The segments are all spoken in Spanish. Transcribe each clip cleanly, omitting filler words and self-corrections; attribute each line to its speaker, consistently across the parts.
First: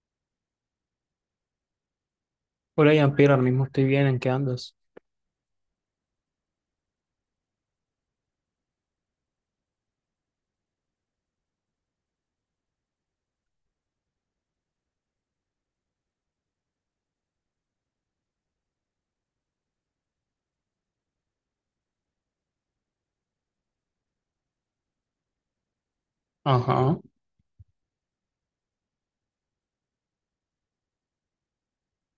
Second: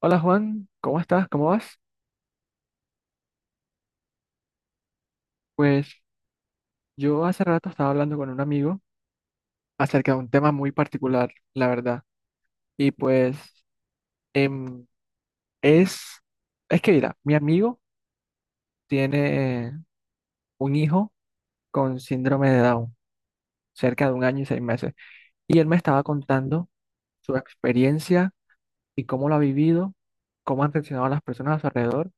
Speaker 1: Hola Juan, ¿cómo estás? ¿Cómo vas?
Speaker 2: Hola, Jean-Pierre, ahora mismo estoy bien, ¿en qué andas?
Speaker 1: Pues yo hace rato estaba hablando con un amigo acerca de un tema muy particular, la verdad. Y pues em, es, es que mira, mi amigo tiene un hijo con síndrome de Down, cerca de un año y seis meses. Y él me estaba contando
Speaker 2: Ajá,
Speaker 1: su experiencia y cómo lo ha vivido, cómo han reaccionado las personas a su alrededor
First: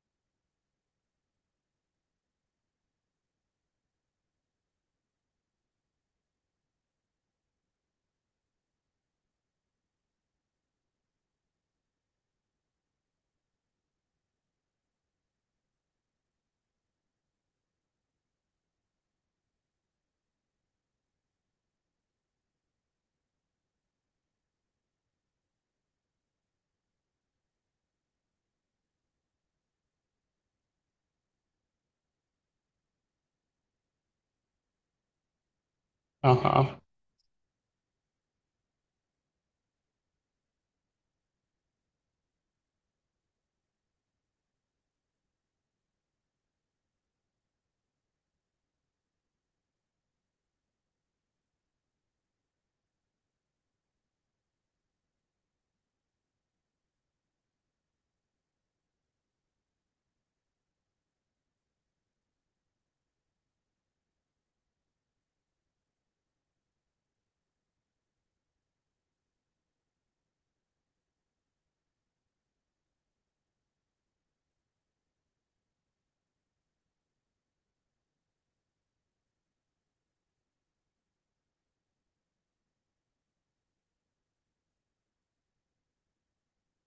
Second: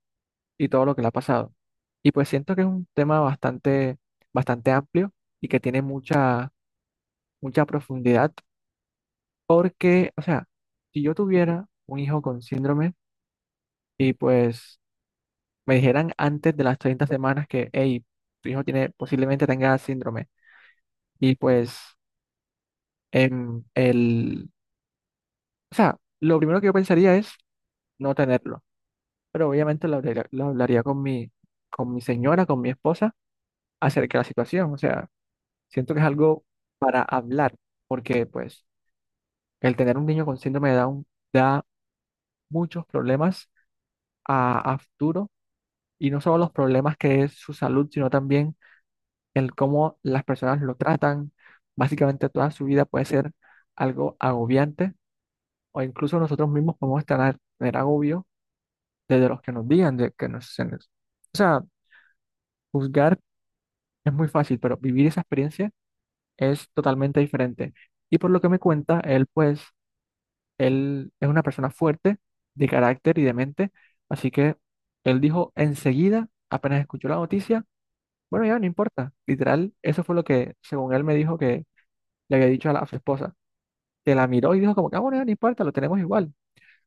Speaker 1: y todo lo que le ha pasado. Y pues siento que es un tema bastante, bastante amplio y que tiene mucha profundidad, porque, o sea, si yo tuviera un hijo con síndrome y pues me dijeran antes de las 30 semanas que, hey, tu hijo tiene, posiblemente tenga síndrome, y pues em, el, o sea, lo primero que yo pensaría es no tenerlo, pero obviamente lo hablaría con mi señora, con mi esposa, acerca de la situación, o sea, siento que es algo
Speaker 2: ajá.
Speaker 1: para hablar, porque pues el tener un niño con síndrome de Down da muchos problemas a futuro. Y no solo los problemas que es su salud, sino también el cómo las personas lo tratan. Básicamente toda su vida puede ser algo agobiante o incluso nosotros mismos podemos tener agobio desde los que nos digan de que o sea, juzgar es muy fácil, pero vivir esa experiencia es totalmente diferente. Y por lo que me cuenta, él es una persona fuerte de carácter y de mente, así que él dijo enseguida, apenas escuchó la noticia, bueno, ya no importa. Literal, eso fue lo que, según él, me dijo que le había dicho a su esposa. Que la miró y dijo como que, ah, bueno, ya no importa, lo tenemos igual.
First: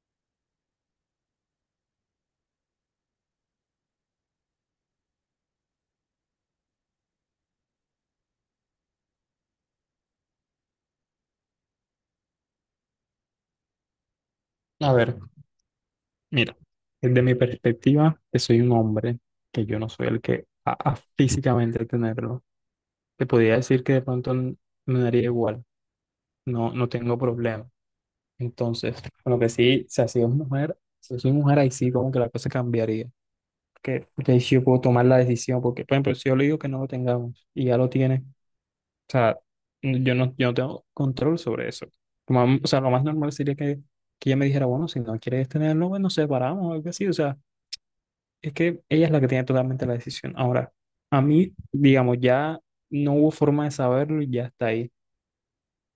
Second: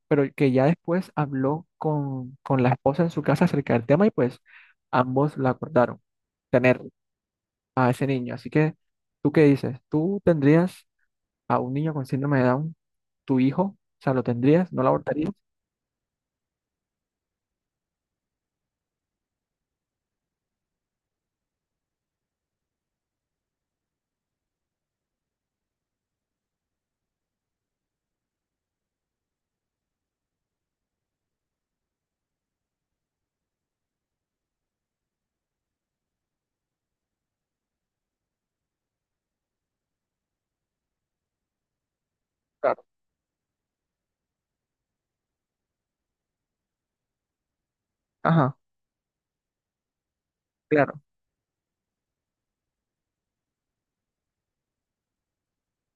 Speaker 1: Pero que ya después habló con la esposa en su casa acerca del tema y pues ambos la acordaron, tener a ese niño. Así que, ¿tú qué dices? ¿Tú tendrías a un niño con síndrome de Down, tu hijo? O sea, ¿lo tendrías? ¿No lo
Speaker 2: A ver,
Speaker 1: abortarías?
Speaker 2: mira, desde mi perspectiva, que soy un hombre, que yo no soy el que a físicamente tenerlo, te podría decir que de pronto me daría igual, no, no tengo problema. Entonces, bueno, que sí, si así es mujer, si soy mujer, ahí sí como que la cosa cambiaría. Que de ahí sí yo puedo tomar la decisión, porque, por ejemplo, si yo le digo que no lo tengamos y ya lo tiene, o sea, yo no tengo control sobre eso. O sea,
Speaker 1: Claro.
Speaker 2: lo más normal sería que ella me dijera, bueno, si no quieres tenerlo, bueno, nos separamos o algo así. O sea, es
Speaker 1: Ajá,
Speaker 2: que ella es la que tiene totalmente la decisión. Ahora,
Speaker 1: claro.
Speaker 2: a mí, digamos, ya no hubo forma de saberlo y ya está ahí.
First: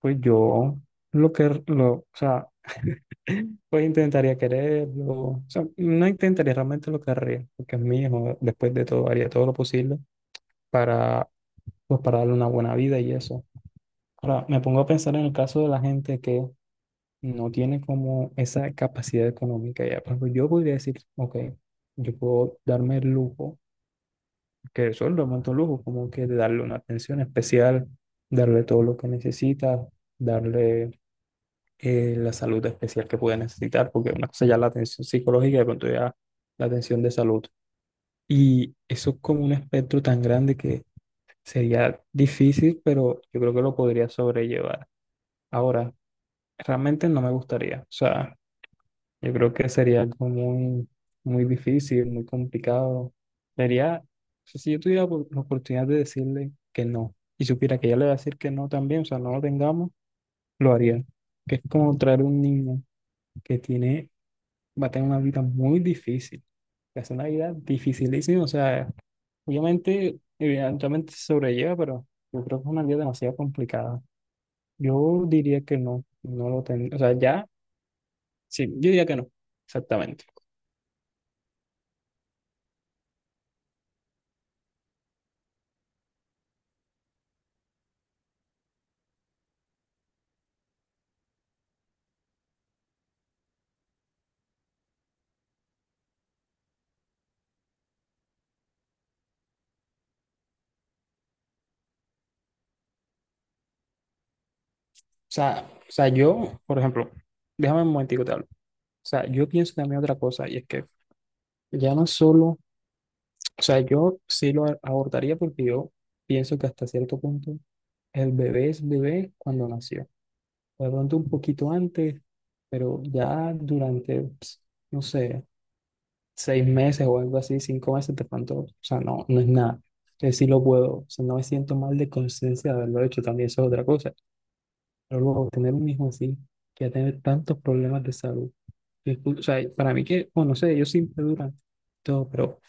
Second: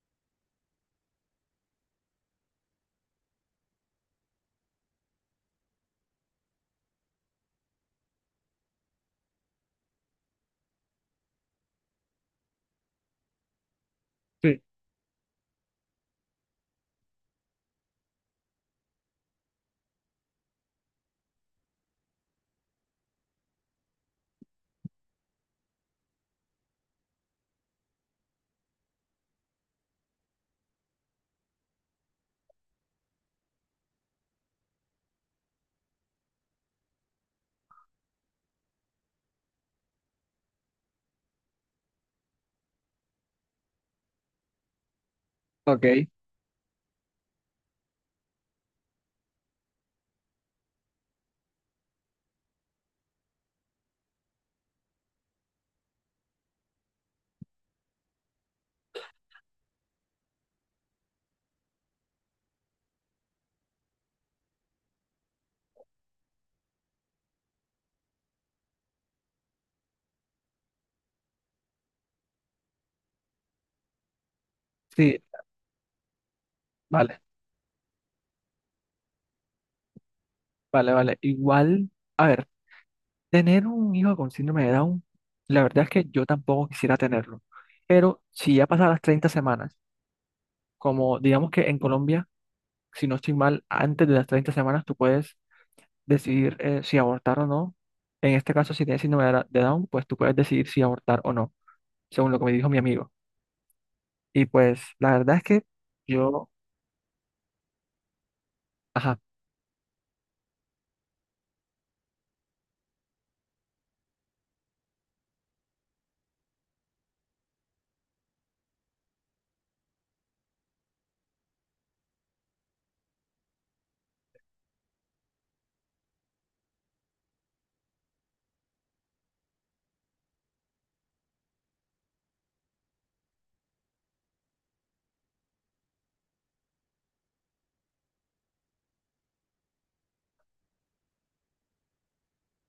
Speaker 2: Pues yo o sea, pues intentaría quererlo. O sea, no intentaría, realmente lo querría, porque es mío. Después de todo, haría todo lo posible para, pues, para darle una buena vida y eso. Ahora, me
Speaker 1: Sí.
Speaker 2: pongo a pensar en el caso de la gente que no tiene como esa capacidad económica ya. Por ejemplo, yo podría decir, ok, yo puedo darme el lujo, que eso es realmente un lujo, como que de darle una atención especial, darle todo lo que necesita, darle la salud especial que puede necesitar, porque una cosa ya es la atención psicológica y de pronto ya la atención de salud. Y eso es como un espectro tan grande que sería difícil, pero yo creo que lo podría sobrellevar.
Speaker 1: Ok,
Speaker 2: Ahora, realmente no me gustaría. O sea, yo creo que sería algo muy, muy difícil, muy complicado. Sería, o sea, si yo tuviera la oportunidad de decirle que no y supiera que ella le va a decir que no también, o sea, no lo tengamos, lo haría. Que es como traer un niño que tiene, va a tener una vida muy difícil. Que Es una vida dificilísima. O sea, obviamente, evidentemente se sobrelleva, pero yo creo que es una vida demasiado complicada.
Speaker 1: sí,
Speaker 2: Yo diría que no, no lo tengo. O sea,
Speaker 1: vale,
Speaker 2: ya. Sí, yo diría que no, exactamente. O
Speaker 1: vale, vale. Igual, a ver. Tener un hijo con síndrome de Down, la verdad es que yo tampoco quisiera tenerlo. Pero si ya pasan las 30 semanas, como digamos que en Colombia, si no estoy mal, antes de las 30 semanas tú puedes decidir si abortar o no. En este caso, si tienes síndrome de de Down, pues tú puedes decidir si abortar o no, según lo que me dijo mi amigo. Y pues la verdad es que
Speaker 2: sea, o sea,
Speaker 1: yo,
Speaker 2: yo, por ejemplo, déjame un momentico te hablo. O
Speaker 1: ajá,
Speaker 2: sea, yo pienso también otra cosa y es que ya no solo, o sea, yo sí lo abortaría porque yo pienso que hasta cierto punto el bebé es bebé cuando nació. De pronto un poquito antes, pero ya durante, no sé, seis meses o algo así, cinco meses, de pronto, o sea, no, no es nada. Que sí lo puedo, o sea, no me siento mal de conciencia de haberlo hecho, también eso es otra cosa. Pero luego tener un hijo así, que va a tener tantos problemas de salud. O sea, para mí que, bueno, no sé, ellos siempre duran todo, pero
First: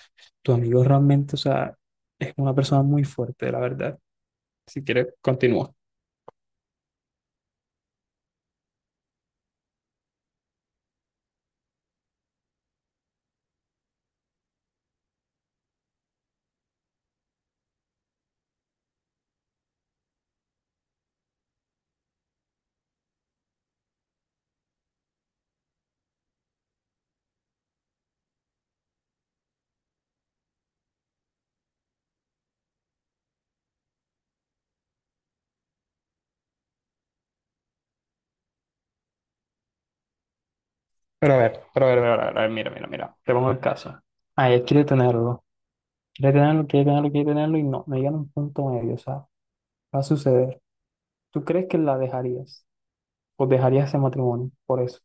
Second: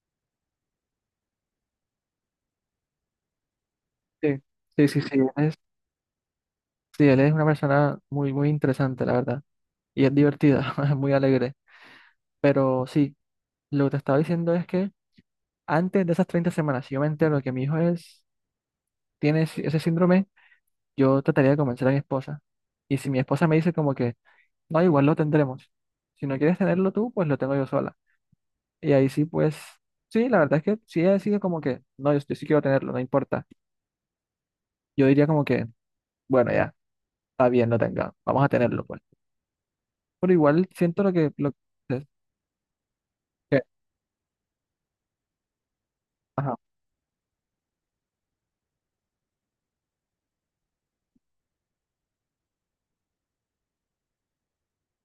Speaker 2: tu amigo realmente, o sea, es una persona muy fuerte, la verdad.
Speaker 1: sí,
Speaker 2: Si
Speaker 1: sí, sí,
Speaker 2: quieres,
Speaker 1: sí, él es,
Speaker 2: continúa.
Speaker 1: sí, él es una persona muy, muy interesante, la verdad. Y es divertida, es muy alegre. Pero sí, lo que te estaba diciendo es que antes de esas 30 semanas, si yo me entero que mi hijo tiene ese síndrome, yo trataría de convencer a mi esposa. Y si mi esposa me dice como que, no, igual lo tendremos. Si no quieres tenerlo tú, pues lo tengo yo sola. Y ahí sí, pues, sí, la verdad es que si ella decide como que, no, yo sí quiero tenerlo, no importa. Yo diría como que, bueno, ya, está bien, lo tenga, vamos a tenerlo, pues. Pero igual siento
Speaker 2: Pero a ver, pero a ver,
Speaker 1: que,
Speaker 2: pero a ver, mira, mira, mira, te pongo el
Speaker 1: que-
Speaker 2: caso. Ah, él quiere tenerlo, quiere
Speaker 1: ajá.
Speaker 2: tenerlo, quiere tenerlo, quiere tenerlo y no, no llegan a un punto medio, o sea, va a suceder. ¿Tú crees que la dejarías? ¿O dejarías ese matrimonio por eso?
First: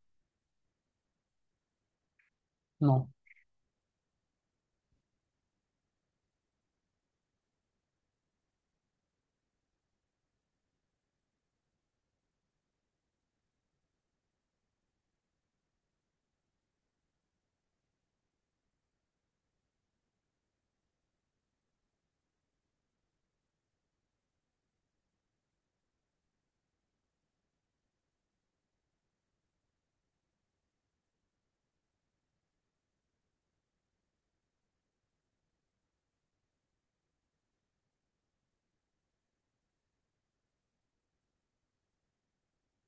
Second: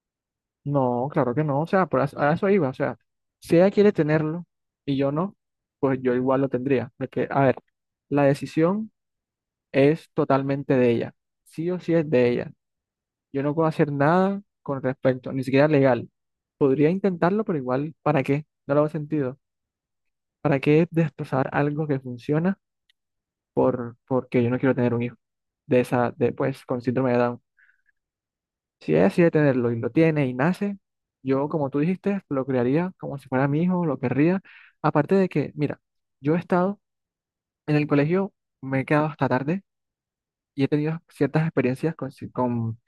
Speaker 1: No, claro que no, o sea, a eso iba, o sea,
Speaker 2: No.
Speaker 1: si ella quiere tenerlo y yo no, pues yo igual lo tendría, porque, a ver, la decisión es totalmente de ella, sí o sí es de ella, yo no puedo hacer nada con respecto, ni siquiera legal, podría intentarlo, pero igual, ¿para qué? No le hago sentido, ¿para qué destrozar algo que funciona porque yo no quiero tener un hijo de esa, de, pues, con síndrome de Down? Si ella decide tenerlo y lo tiene y nace, yo, como tú dijiste, lo criaría como si fuera mi hijo, lo querría. Aparte de que, mira, yo he estado en el colegio, me he quedado hasta tarde y he tenido ciertas experiencias con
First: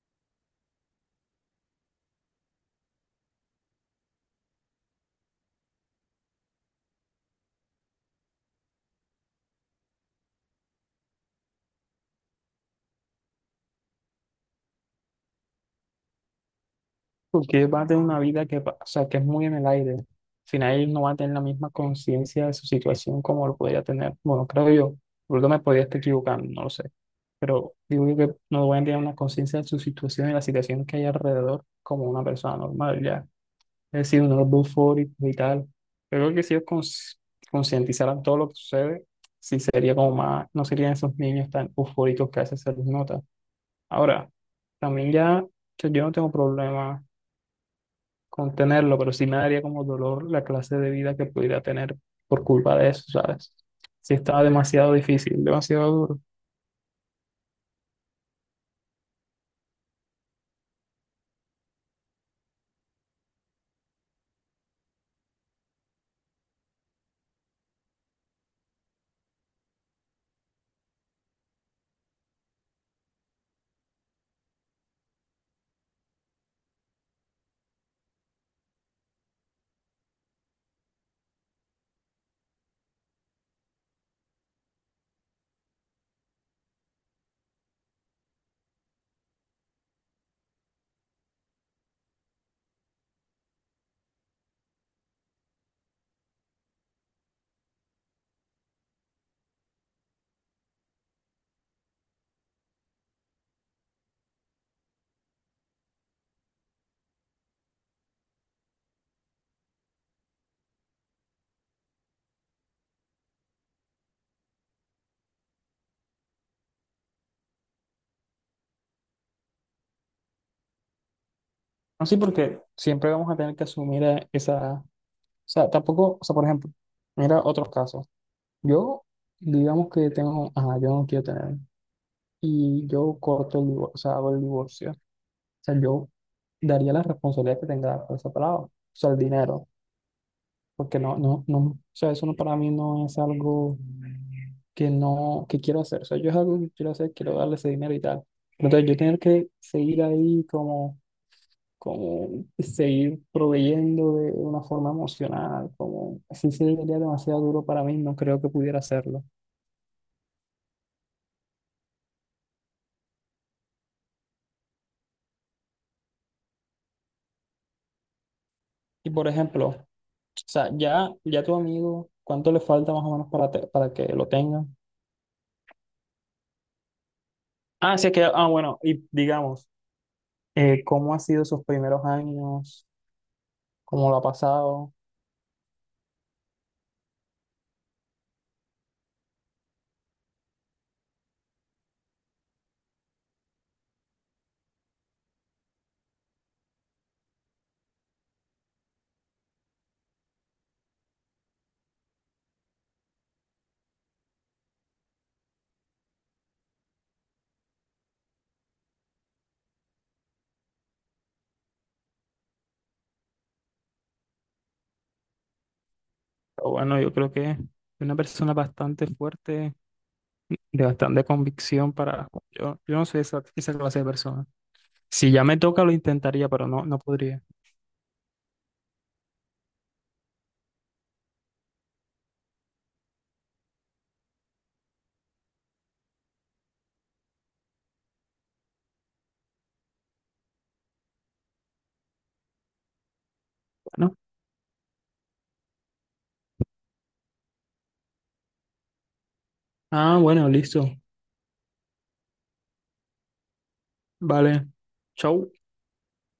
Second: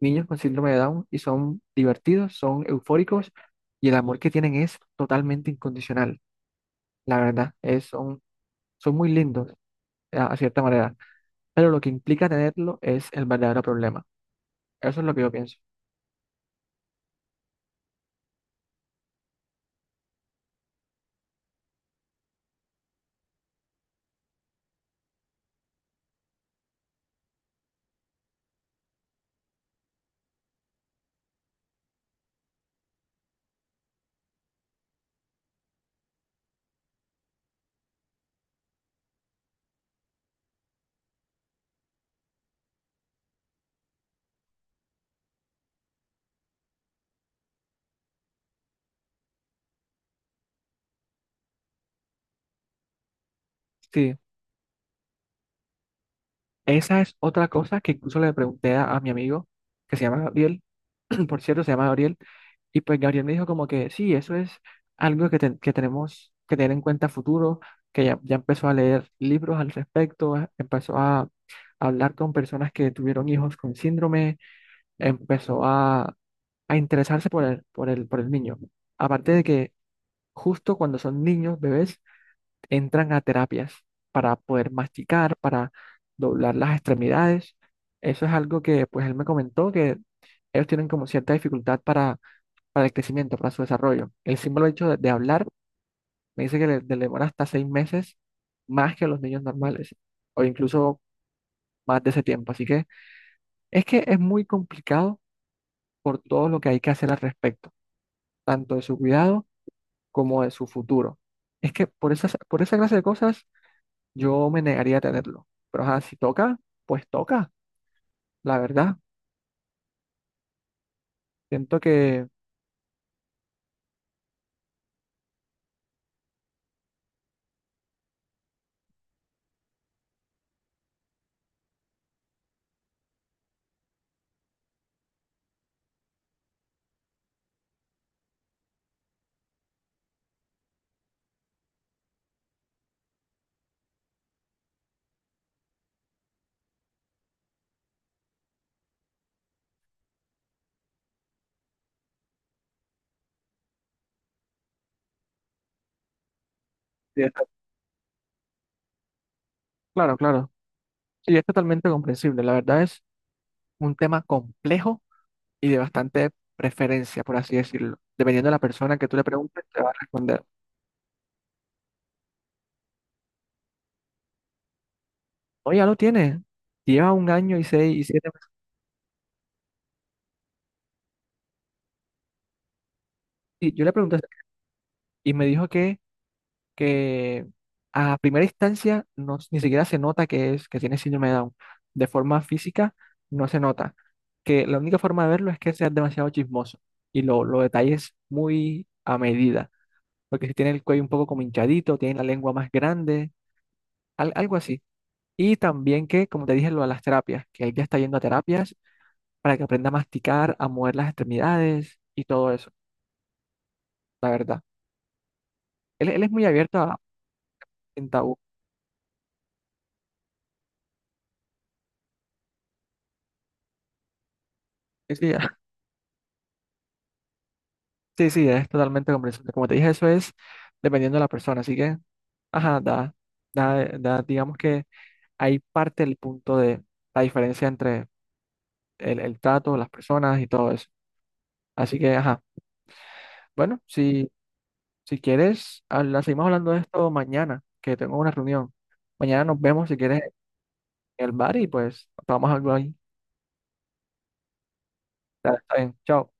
Speaker 1: niños con síndrome de Down y son divertidos, son eufóricos y el amor que tienen es totalmente incondicional. La verdad, son muy lindos a cierta manera, pero lo que implica tenerlo es el verdadero problema. Eso es lo que yo pienso.
Speaker 2: Porque va a tener una vida que, o sea, que es muy en el aire. Al final él no va a tener la misma conciencia de su situación como lo podría tener. Bueno, creo yo. Porque me podría estar equivocando, no lo sé. Pero digo yo que no voy a tener una conciencia de su situación y la situación que hay alrededor como una persona normal, ya. Es decir, unos eufóricos y tal. Pero creo que si ellos concientizaran todo lo que sucede, sí sería como más, no serían esos niños tan eufóricos que a veces se les nota. Ahora, también ya, o sea, yo no tengo problema contenerlo, pero sí me daría como dolor la clase de vida que pudiera tener por culpa de eso, ¿sabes? Sí
Speaker 1: Sí.
Speaker 2: estaba demasiado difícil, demasiado duro.
Speaker 1: Esa es otra cosa que incluso le pregunté a mi amigo, que se llama Gabriel, por cierto, se llama Gabriel, y pues Gabriel me dijo como que sí, eso es algo que, que tenemos que tener en cuenta a futuro, que ya empezó a leer libros al respecto, empezó a hablar con personas que tuvieron hijos con síndrome, empezó a interesarse por el niño. Aparte de que justo cuando son niños, bebés, entran a terapias para poder masticar, para doblar las extremidades. Eso es algo que pues él me comentó que ellos tienen como cierta dificultad para el crecimiento, para su desarrollo. El símbolo hecho de hablar me dice que le demora hasta seis meses más que los niños normales o incluso más de ese tiempo. Así que es muy complicado por todo lo que hay que hacer al respecto, tanto de su cuidado como de su futuro. Es que por esa clase de cosas yo me negaría a tenerlo. Pero ajá, si toca, pues toca, la verdad. Siento
Speaker 2: No sí,
Speaker 1: que...
Speaker 2: porque siempre vamos a tener que asumir esa. O sea, tampoco, o sea, por ejemplo, mira otros casos. Yo, digamos que tengo, ajá, yo no quiero tener, y yo corto el divorcio, o sea, hago el divorcio. O sea, yo daría la responsabilidad que tenga por esa palabra, o sea, el dinero. Porque no, no, no, o sea, eso no, para mí no es algo que no, que quiero hacer. O sea, yo es algo que quiero hacer, quiero darle ese dinero y tal. Entonces, yo tener que seguir ahí como seguir proveyendo de una forma emocional, como así sería
Speaker 1: Sí,
Speaker 2: demasiado duro para mí, no creo que pudiera hacerlo.
Speaker 1: claro, claro. Y es totalmente comprensible. La verdad es un tema complejo y de bastante preferencia, por así decirlo. Dependiendo de la persona que
Speaker 2: Y
Speaker 1: tú le
Speaker 2: por
Speaker 1: preguntes,
Speaker 2: ejemplo, o
Speaker 1: te va a responder.
Speaker 2: sea, ya, ya tu amigo, ¿cuánto le falta más o menos para que lo tenga?
Speaker 1: No, ya lo tiene. Lleva un año y seis
Speaker 2: Ah,
Speaker 1: y
Speaker 2: sí, es que,
Speaker 1: siete
Speaker 2: ah,
Speaker 1: meses.
Speaker 2: bueno, y digamos, ¿cómo ha sido sus primeros años?
Speaker 1: Y yo le
Speaker 2: ¿Cómo lo
Speaker 1: pregunté
Speaker 2: ha pasado?
Speaker 1: y me dijo que que a primera instancia no, ni siquiera se nota que, que tiene síndrome de Down. De forma física no se nota. Que la única forma de verlo es que seas demasiado chismoso y lo detalles muy a medida. Porque si tiene el cuello un poco como hinchadito, tiene la lengua más grande, algo así. Y también que, como te dije, lo de las terapias, que él ya está yendo a terapias para que aprenda a masticar, a mover las extremidades y todo eso, la verdad. Él es muy
Speaker 2: Pero
Speaker 1: abierto
Speaker 2: bueno, yo creo que es
Speaker 1: en
Speaker 2: una
Speaker 1: tabú.
Speaker 2: persona bastante fuerte, de bastante convicción para. Yo no soy esa clase de persona. Si ya me toca, lo intentaría, pero no, no podría.
Speaker 1: Sí, sí, es totalmente comprensible. Como te dije, eso es dependiendo de la persona. Así que, ajá, digamos que ahí parte el punto de la diferencia entre el trato, las personas y todo eso. Así que, ajá, bueno,
Speaker 2: Bueno.
Speaker 1: si quieres, seguimos hablando de esto mañana, que tengo una reunión. Mañana nos vemos si
Speaker 2: Ah,
Speaker 1: quieres en
Speaker 2: bueno, listo.
Speaker 1: el bar y pues vamos a algo ahí.
Speaker 2: Vale. Chau.
Speaker 1: Dale, está bien, chao.